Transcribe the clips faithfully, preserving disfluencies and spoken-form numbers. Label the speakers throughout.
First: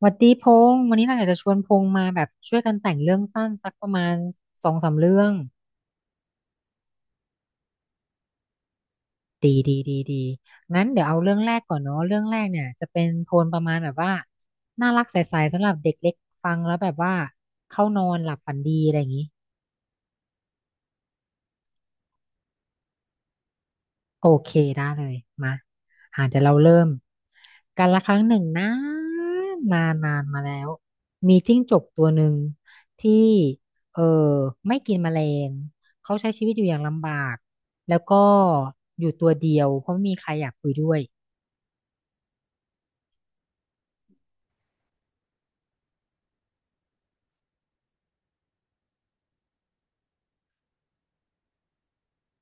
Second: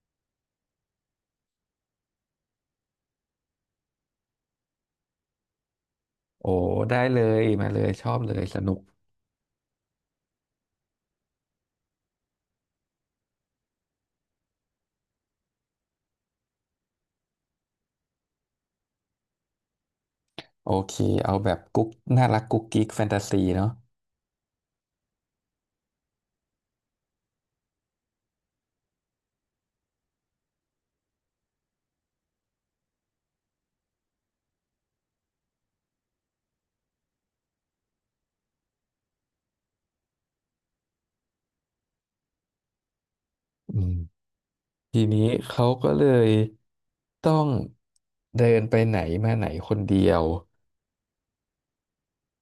Speaker 1: หวัดดีพงษ์วันนี้เราอยากจะชวนพงษ์มาแบบช่วยกันแต่งเรื่องสั้นสักประมาณสองสามเรื่อง
Speaker 2: โอ้ได้เลยมาเลยชอบเลยสนุก
Speaker 1: ดีดีดีดีงั้นเดี๋ยวเอาเรื่องแรกก่อนเนาะเรื่องแรกเนี่ยจะเป็นโทนประมาณแบบว่าน่ารักใสๆสำหรับเด็กเล็กฟังแล้วแบบว่าเข้านอนหลับฝันดีอะไรอย่างนี้
Speaker 2: โอเคเอาแบบกุ๊กน่ารักกุ๊กกิ๊กแฟนตาซีเนาะ
Speaker 1: โอเคได้เลยมาอ่าเดี๋ยวเราเริ่มการละครั้งหนึ่งนะนนานนานมาแล้วมีจิ้งจกตัวหนึ่งที่เออไม่กินแมลงเขาใช้ชีวิตอยู่อย่างลำบากแล้วก็อยู่ตัวเดียวเพราะไม่มีใครอยากคุยด้วย
Speaker 2: อืมทีนี้เขาก็เลยต้องเดินไปไหนมาไหนคนเดียว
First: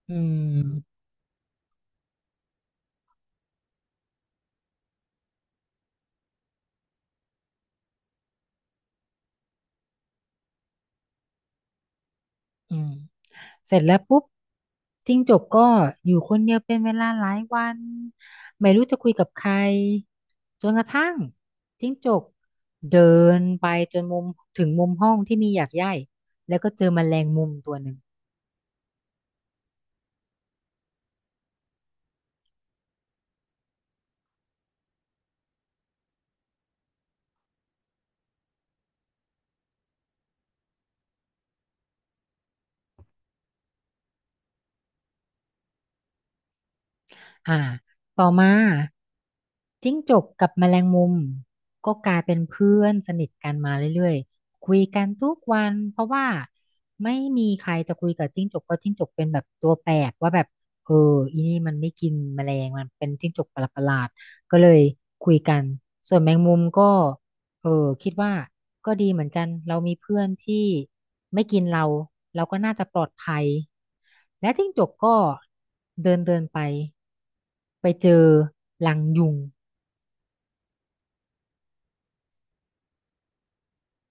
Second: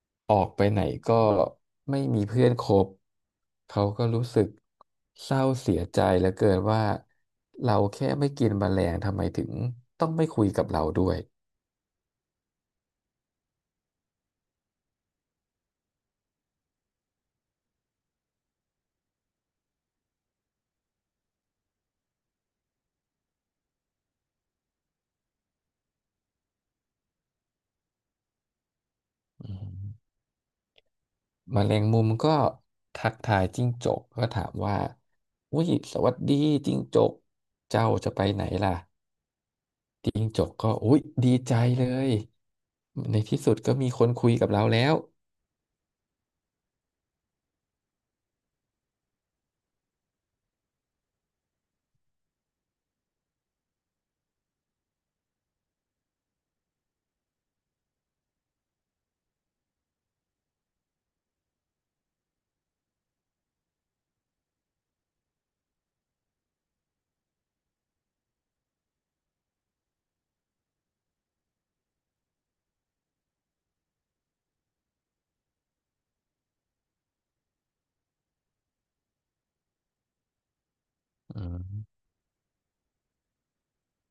Speaker 1: อื
Speaker 2: ออกไปไหน
Speaker 1: ม
Speaker 2: ก็ไม่มีเพื่อนคบเขาก็รู้สึกเศร้าเสียใจเหลือเกินว่าเราแค่ไม่กินแมลงทำไมถึงต้องไม่คุยกับเราด้วย
Speaker 1: อืม เสร็จแล้วปุ๊บจิ้งจกก็อยู่คนเดียวเป็นเวลาหลายวันไม่รู้จะคุยกับใครจนกระทั่งจิ้งจกเดินไปจนมุมถึงมุมห้องที่มีหยากไย่แล้วก็เจอแมลงมุมตัวหนึ่ง
Speaker 2: อืม แมลงมุมก็ทักทายจิ้งจกก็ถามว่าอุ้ยสวัสดีจิ้งจกเจ้าจะไปไหนล่ะจิ้งจกก็อุ้ยดีใจเลยในที่สุดก็มีคนคุยกับเราแล้ว
Speaker 1: อ่าต่อมาจิ้งจกกับแมลงมุมก็กลายเป็นเพื่อนสนิทกันมาเรื่อยๆคุยกันทุกวันเพราะว่าไม่มีใครจะคุยกับจิ้งจกเพราะจิ้งจกเป็นแบบตัวแปลกว่าแบบเอออีนี่มันไม่กินแมลงมันเป็นจิ้งจกประหลาดๆก็เลยคุยกันส่วนแมงมุมก็เออคิดว่าก็ดีเหมือนกันเรามีเพื่อนที่ไม่กินเราเราก็น่าจะปลอดภัยและจิ้งจกก็เดินเดินไป ไปเจอรังยุง
Speaker 2: อืม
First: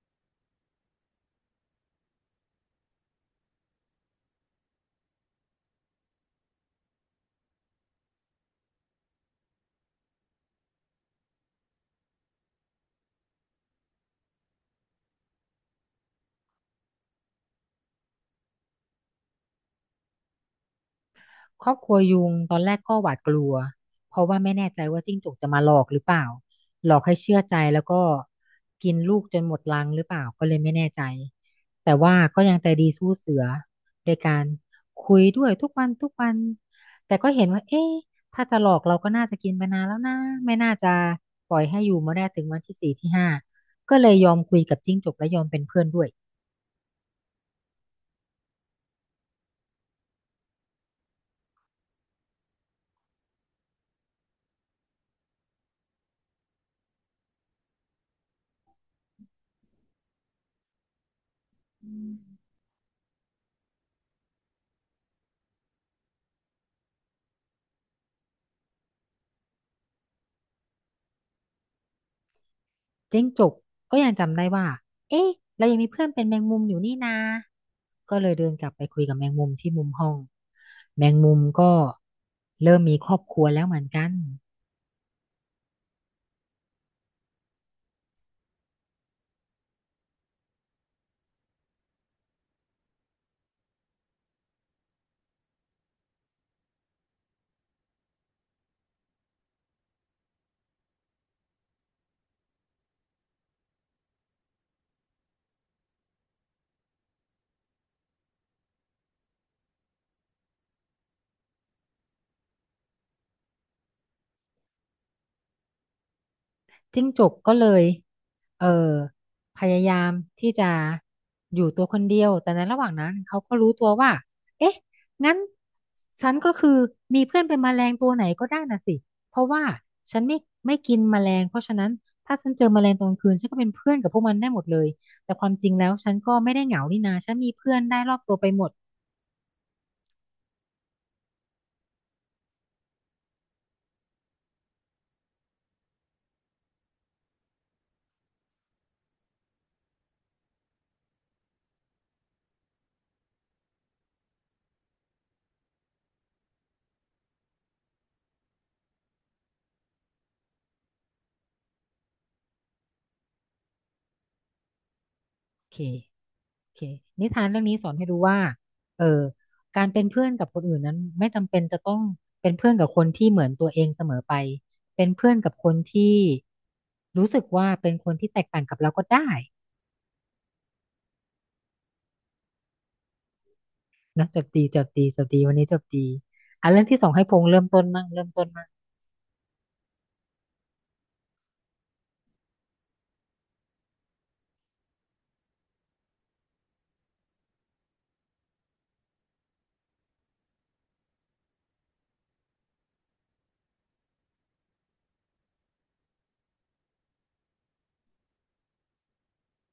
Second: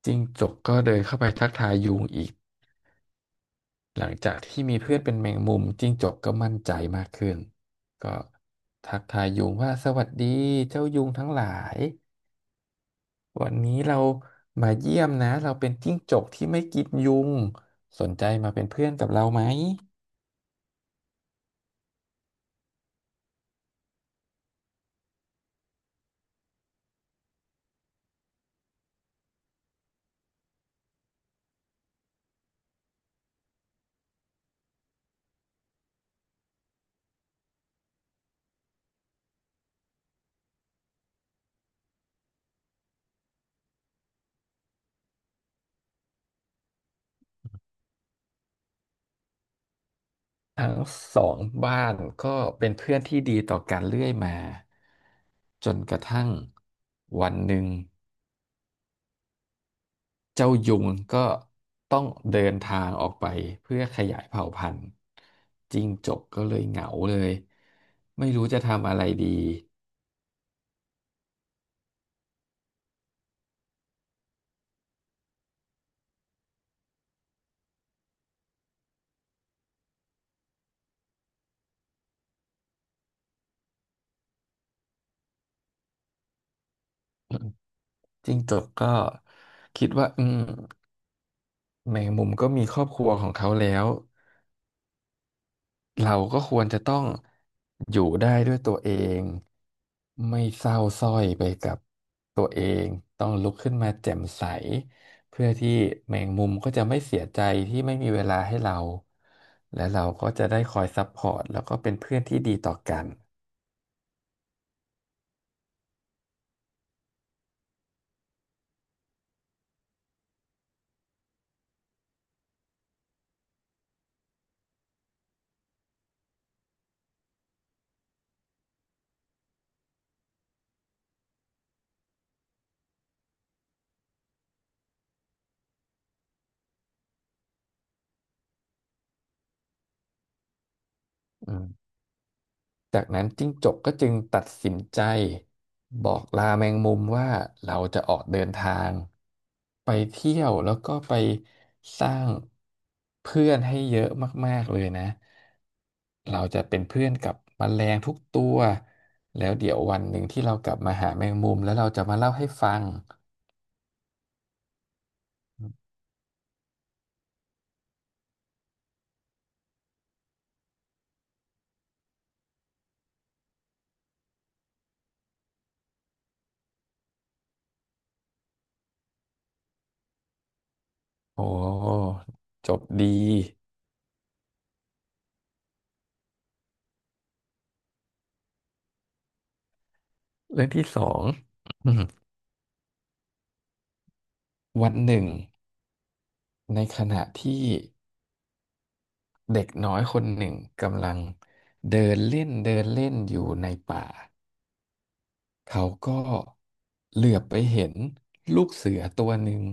Speaker 2: จิ้งจกก็เดินเข้าไปทักทายยุงอีก หลังจากที่มีเพื่อนเป็นแมงมุมจิ้งจกก็มั่นใจมากขึ้น ก็ทักทายยุงว่าสวัสดีเจ้ายุงทั้งหลาย วันนี้เรามาเยี่ยมนะเราเป็นจิ้งจกที่ไม่กินยุงสนใจมาเป็นเพื่อนกับเราไหม
Speaker 1: ครอบครัวยุงตอนแรกก็หวาดกลัวเพราะว่าไม่แน่ใจว่าจิ้งจกจะมาหลอกหรือเปล่าหลอกให้เชื่อใจแล้วก็กินลูกจนหมดรังหรือเปล่าก็เลยไม่แน่ใจแต่ว่าก็ยังใจดีสู้เสือโดยการคุยด้วยทุกวันทุกวันแต่ก็เห็นว่าเอ๊ะถ้าจะหลอกเราก็น่าจะกินไปนานแล้วนะไม่น่าจะปล่อยให้อยู่มาได้ถึงวันที่สี่ที่ห้าก็เลยยอมคุยกับจิ้งจกและยอมเป็นเพื่อนด้วย
Speaker 2: ทั้งสองบ้านก็เป็นเพื่อนที่ดีต่อกันเรื่อยมาจนกระทั่งวันหนึ่งเจ้ายุงก็ต้องเดินทางออกไปเพื่อขยายเผ่าพันธุ์จิ้งจกก็เลยเหงาเลยไม่รู้จะทำอะไรดี
Speaker 1: เจ๊งจกก็ยังจำได้ว่า เอ๊ะ เรายังมีเพื่อนเป็นแมงมุมอยู่นี่นาก็เลยเดินกลับไปคุยกับแมงมุมที่มุมห้อง แมงมุมก็เริ่มมีครอบครัวแล้วเหมือนกัน
Speaker 2: จิ้งจกก็คิดว่าอืมแมงมุมก็มีครอบครัวของเขาแล้ว เราก็ควรจะต้องอยู่ได้ด้วยตัวเองไม่เศร้าสร้อยไปกับตัวเองต้องลุกขึ้นมาแจ่มใสเพื่อที่แมงมุมก็จะไม่เสียใจที่ไม่มีเวลาให้เราและเราก็จะได้คอยซัพพอร์ตแล้วก็เป็นเพื่อนที่ดีต่อกัน
Speaker 1: จิ้งจกก็เลยเออพยายามที่จะอยู่ตัวคนเดียวแต่ในระหว่างนั้นเขาก็รู้ตัวว่าเอ๊ะงั้นฉันก็คือมีเพื่อนเป็นแมลงตัวไหนก็ได้น่ะสิเพราะว่าฉันไม่ไม่กินแมลงเพราะฉะนั้นถ้าฉันเจอแมลงตอนกลางคืนฉันก็เป็นเพื่อนกับพวกมันได้หมดเลยแต่ความจริงแล้วฉันก็ไม่ได้เหงานี่นาฉันมีเพื่อนได้รอบตัวไปหมด
Speaker 2: อืม จากนั้นจิ้งจกก็จึงตัดสินใจบอกลาแมงมุมว่าเราจะออกเดินทางไปเที่ยวแล้วก็ไปสร้างเพื่อนให้เยอะมากๆเลยนะเราจะเป็นเพื่อนกับแมลงทุกตัวแล้วเดี๋ยววันหนึ่งที่เรากลับมาหาแมงมุมแล้วเราจะมาเล่าให้ฟัง
Speaker 1: โอเค โอเคนิทานเรื่องนี้สอนให้รู้ว่าเออการเป็นเพื่อนกับคนอื่นนั้นไม่จำเป็นจะต้องเป็นเพื่อนกับคนที่เหมือนตัวเองเสมอไปเป็นเพื่อนกับคนที่รู้สึกว่าเป็นคนที่แตกต่างกับเราก็ได้
Speaker 2: โอ้จบดี
Speaker 1: นะจบดีจบดีจบดีวันนี้จบดีอ่ะเรื่องที่สองให้พงษ์เริ่มต้นมั่งเริ่มต้นมั่ง
Speaker 2: เรื่องที่สอง วันหนึ่งในขณะที่ เด็กน้อยคนหนึ่งกำลังเดินเล่นเดินเล่นอยู่ในป่า เขาก็เหลือบไปเห็นลูกเสือตัวหนึ่ง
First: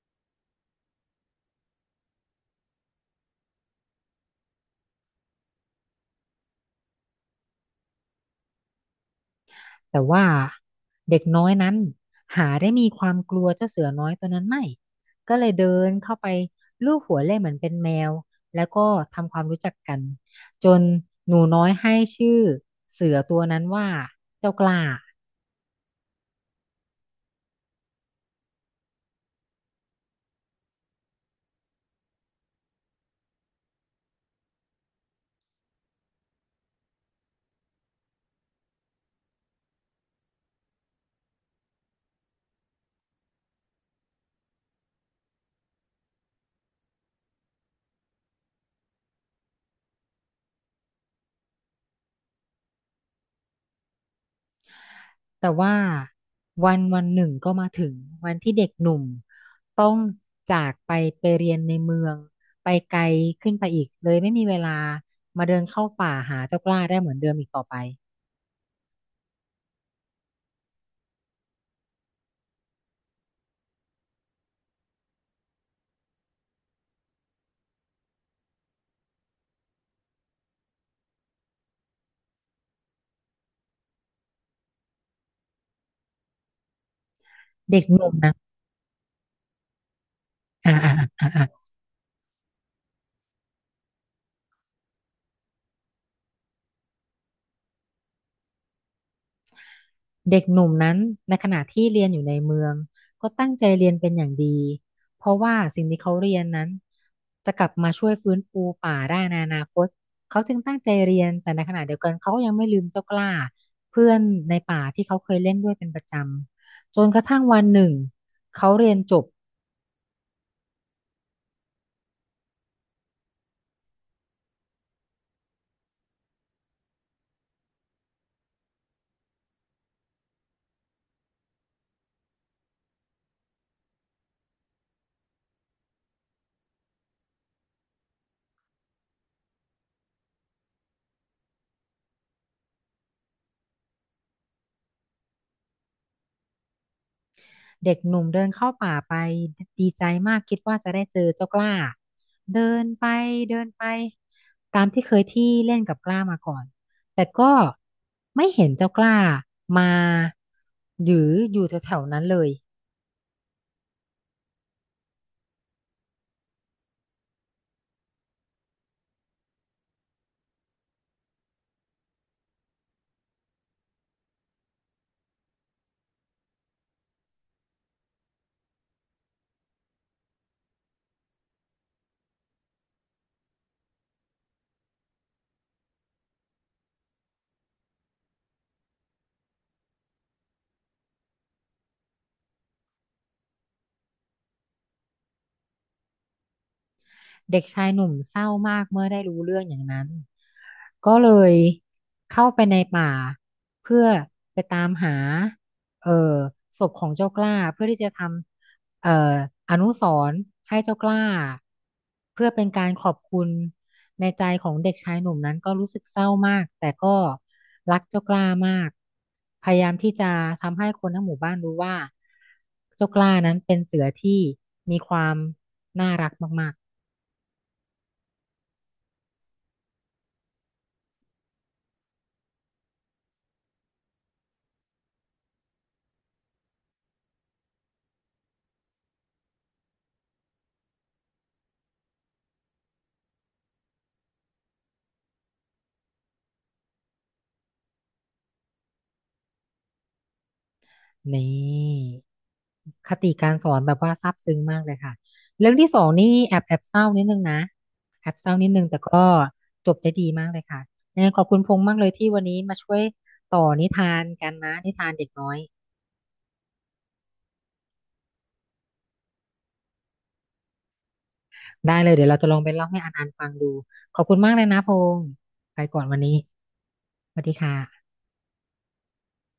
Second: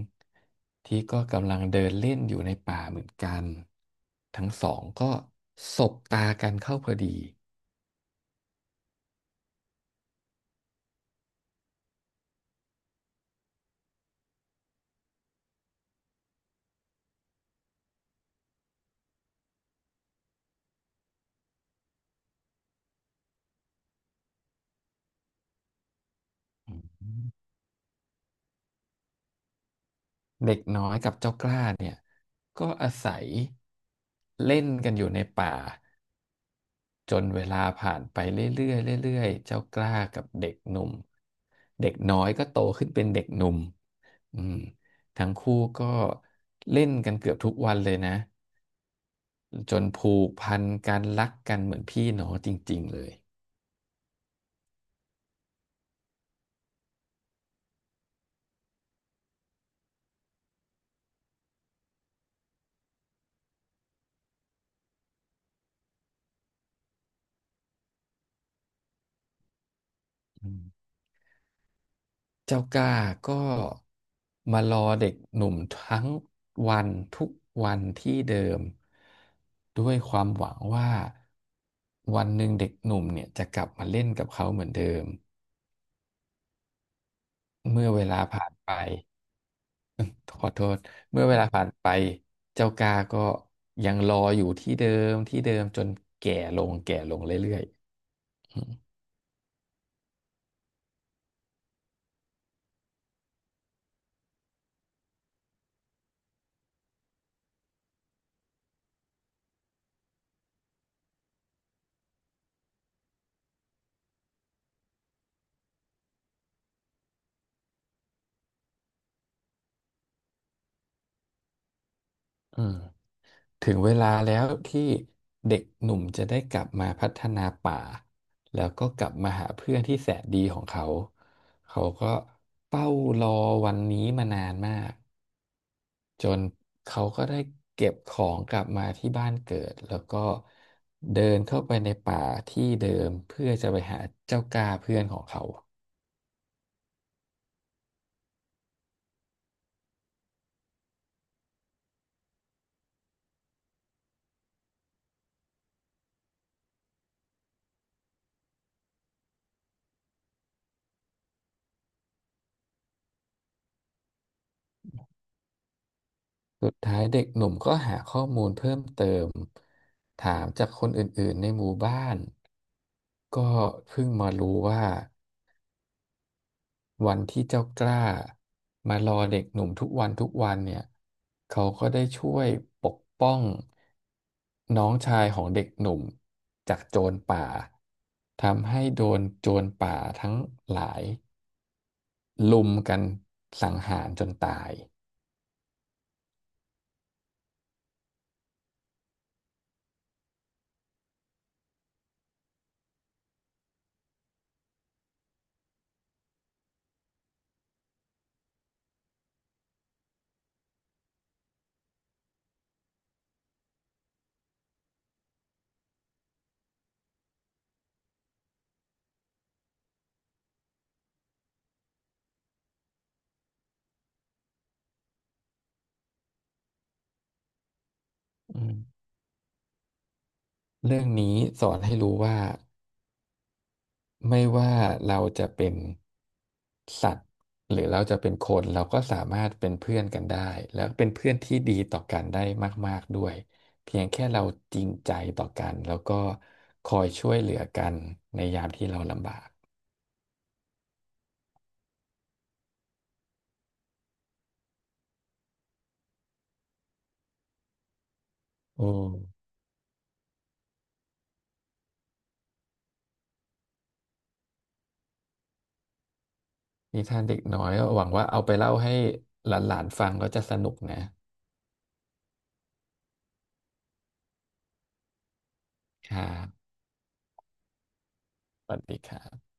Speaker 2: ที่ก็กำลังเดินเล่นอยู่ในป่าเหมือนกัน ทั้งสองก็สบตากันเข้าพอดี
Speaker 1: แต่ว่าเด็กน้อยนั้นหาได้มีความกลัวเจ้าเสือน้อยตัวนั้นไม่ก็เลยเดินเข้าไปลูบหัวเล่นเหมือนเป็นแมวแล้วก็ทำความรู้จักกันจนหนูน้อยให้ชื่อเสือตัวนั้นว่าเจ้ากล้า
Speaker 2: อืมเด็กน้อยกับเจ้ากล้าเนี่ยก็อาศัยเล่นกันอยู่ในป่า จนเวลาผ่านไปเรื่อยๆเรื่อยๆเจ้ากล้ากับเด็กหนุ่ม เด็กน้อยก็โตขึ้นเป็นเด็กหนุ่มอืมทั้งคู่ก็เล่นกันเกือบทุกวันเลยนะ จนผูกพันกันรักกันเหมือนพี่น้องจริงๆ เลย
Speaker 1: แต่ว่าวันวันหนึ่งก็มาถึงวันที่เด็กหนุ่มต้องจากไปไปเรียนในเมืองไปไกลขึ้นไปอีกเลยไม่มีเวลามาเดินเข้าป่าหาเจ้ากล้าได้เหมือนเดิมอีกต่อไป
Speaker 2: อืมเจ้ากล้าก็มารอเด็กหนุ่มทั้งวันทุกวันที่เดิมด้วยความหวังว่าวันหนึ่งเด็กหนุ่มเนี่ยจะกลับมาเล่นกับเขาเหมือนเดิม
Speaker 1: เด็ก
Speaker 2: เมื่อ
Speaker 1: ห
Speaker 2: เว
Speaker 1: นุ่ม
Speaker 2: ลา
Speaker 1: นั้น
Speaker 2: ผ่านไปขอโท
Speaker 1: อ่า
Speaker 2: ษ
Speaker 1: อ่า
Speaker 2: เมื่อ
Speaker 1: อ่า
Speaker 2: เว
Speaker 1: อ่า
Speaker 2: ลาผ่านไปเจ้ากาก็ยังรออยู่ที่เดิมที่เดิมจนแก่ลงแก่ลงเรื่อยๆอืม
Speaker 1: เด็กหนุ่มนั้นในขณะที่เรียนอยู่ในเมืองก็ตั้งใจเรียนเป็นอย่างดีเพราะว่าสิ่งที่เขาเรียนนั้นจะกลับมาช่วยฟื้นฟูป่าได้ในอนาคตเขาจึงตั้งใจเรียนแต่ในขณะเดียวกันเขาก็ยังไม่ลืมเจ้ากล้าเพื่อนในป่าที่เขาเคยเล่นด้วยเป็นประจำจนกระทั่งวันหนึ่งเขาเรียนจบ
Speaker 2: อืมถึงเวลาแล้วที่เด็กหนุ่มจะได้กลับมาพัฒนาป่าแล้วก็กลับมาหาเพื่อนที่แสนดีของเขาเขาก็เฝ้ารอวันนี้มานานมาก จนเขาก็ได้เก็บของกลับมาที่บ้านเกิดแล้วก็เดินเข้าไปในป่าที่เดิมเพื่อจะไปหาเจ้ากาเพื่อนของเขา
Speaker 1: เด็กหนุ่มเดินเข้าป่าไปดีใจมากคิดว่าจะได้เจอเจ้ากล้าเดินไปเดินไปตามที่เคยที่เล่นกับกล้ามาก่อนแต่ก็ไม่เห็นเจ้ากล้ามาหรืออยู่แถวๆนั้นเลย
Speaker 2: สุดท้ายเด็กหนุ่มก็หาข้อมูลเพิ่มเติมถามจากคนอื่นๆในหมู่บ้านก็เพิ่งมารู้ว่า วันที่เจ้ากล้ามารอเด็กหนุ่มทุกวันทุกวันเนี่ยเขาก็ได้ช่วยปกป้องน้องชายของเด็กหนุ่มจากโจรป่าทำให้โดนโจรป่าทั้งหลายลุมกันสังหารจนตาย
Speaker 1: เด็กชายหนุ่มเศร้ามากเมื่อได้รู้เรื่องอย่างนั้น ก็เลยเข้าไปในป่าเพื่อไปตามหาเอ่อศพของเจ้ากล้าเพื่อที่จะทำเอ่ออนุสรณ์ให้เจ้ากล้าเพื่อเป็นการขอบคุณในใจของเด็กชายหนุ่มนั้นก็รู้สึกเศร้ามากแต่ก็รักเจ้ากล้ามากพยายามที่จะทำให้คนทั้งหมู่บ้านรู้ว่าเจ้ากล้านั้นเป็นเสือที่มีความน่ารักมากๆ
Speaker 2: อืมเรื่องนี้สอนให้รู้ว่า ไม่ว่าเราจะเป็นสัตว์หรือเราจะเป็นคนเราก็สามารถเป็นเพื่อนกันได้แล้วเป็นเพื่อนที่ดีต่อกันได้มากๆด้วยเพียงแค่เราจริงใจต่อกันแล้วก็คอยช่วยเหลือกันในยามที่เราลำบาก
Speaker 1: นี่คติการสอนแบบว่าซาบซึ้งมากเลยค่ะเรื่องที่สองนี่แอบแอบเศร้านิดนึงนะแอบเศร้านิดนึ
Speaker 2: โอ้
Speaker 1: งแต่ก็จบได้ดีมากเลยค่ะยังไงขอบคุณพงษ์มากเลยที่วันนี้มาช่วยต่อนิทานกันนะนิทานเด็กน้อย
Speaker 2: นิทานเด็กน้อยก็หวังว่าเอาไปเล่าให้หลานๆฟังแล้จะสนุกนะ
Speaker 1: ได้เลยเดี๋ยวเราจะลองไปเล่าให้อันอันฟังดูขอบคุณมากเลยนะพงษ์ไปก่อน
Speaker 2: ค
Speaker 1: วัน
Speaker 2: รั
Speaker 1: นี้
Speaker 2: บ
Speaker 1: สวัสดีค่ะ
Speaker 2: สวัสดีครับ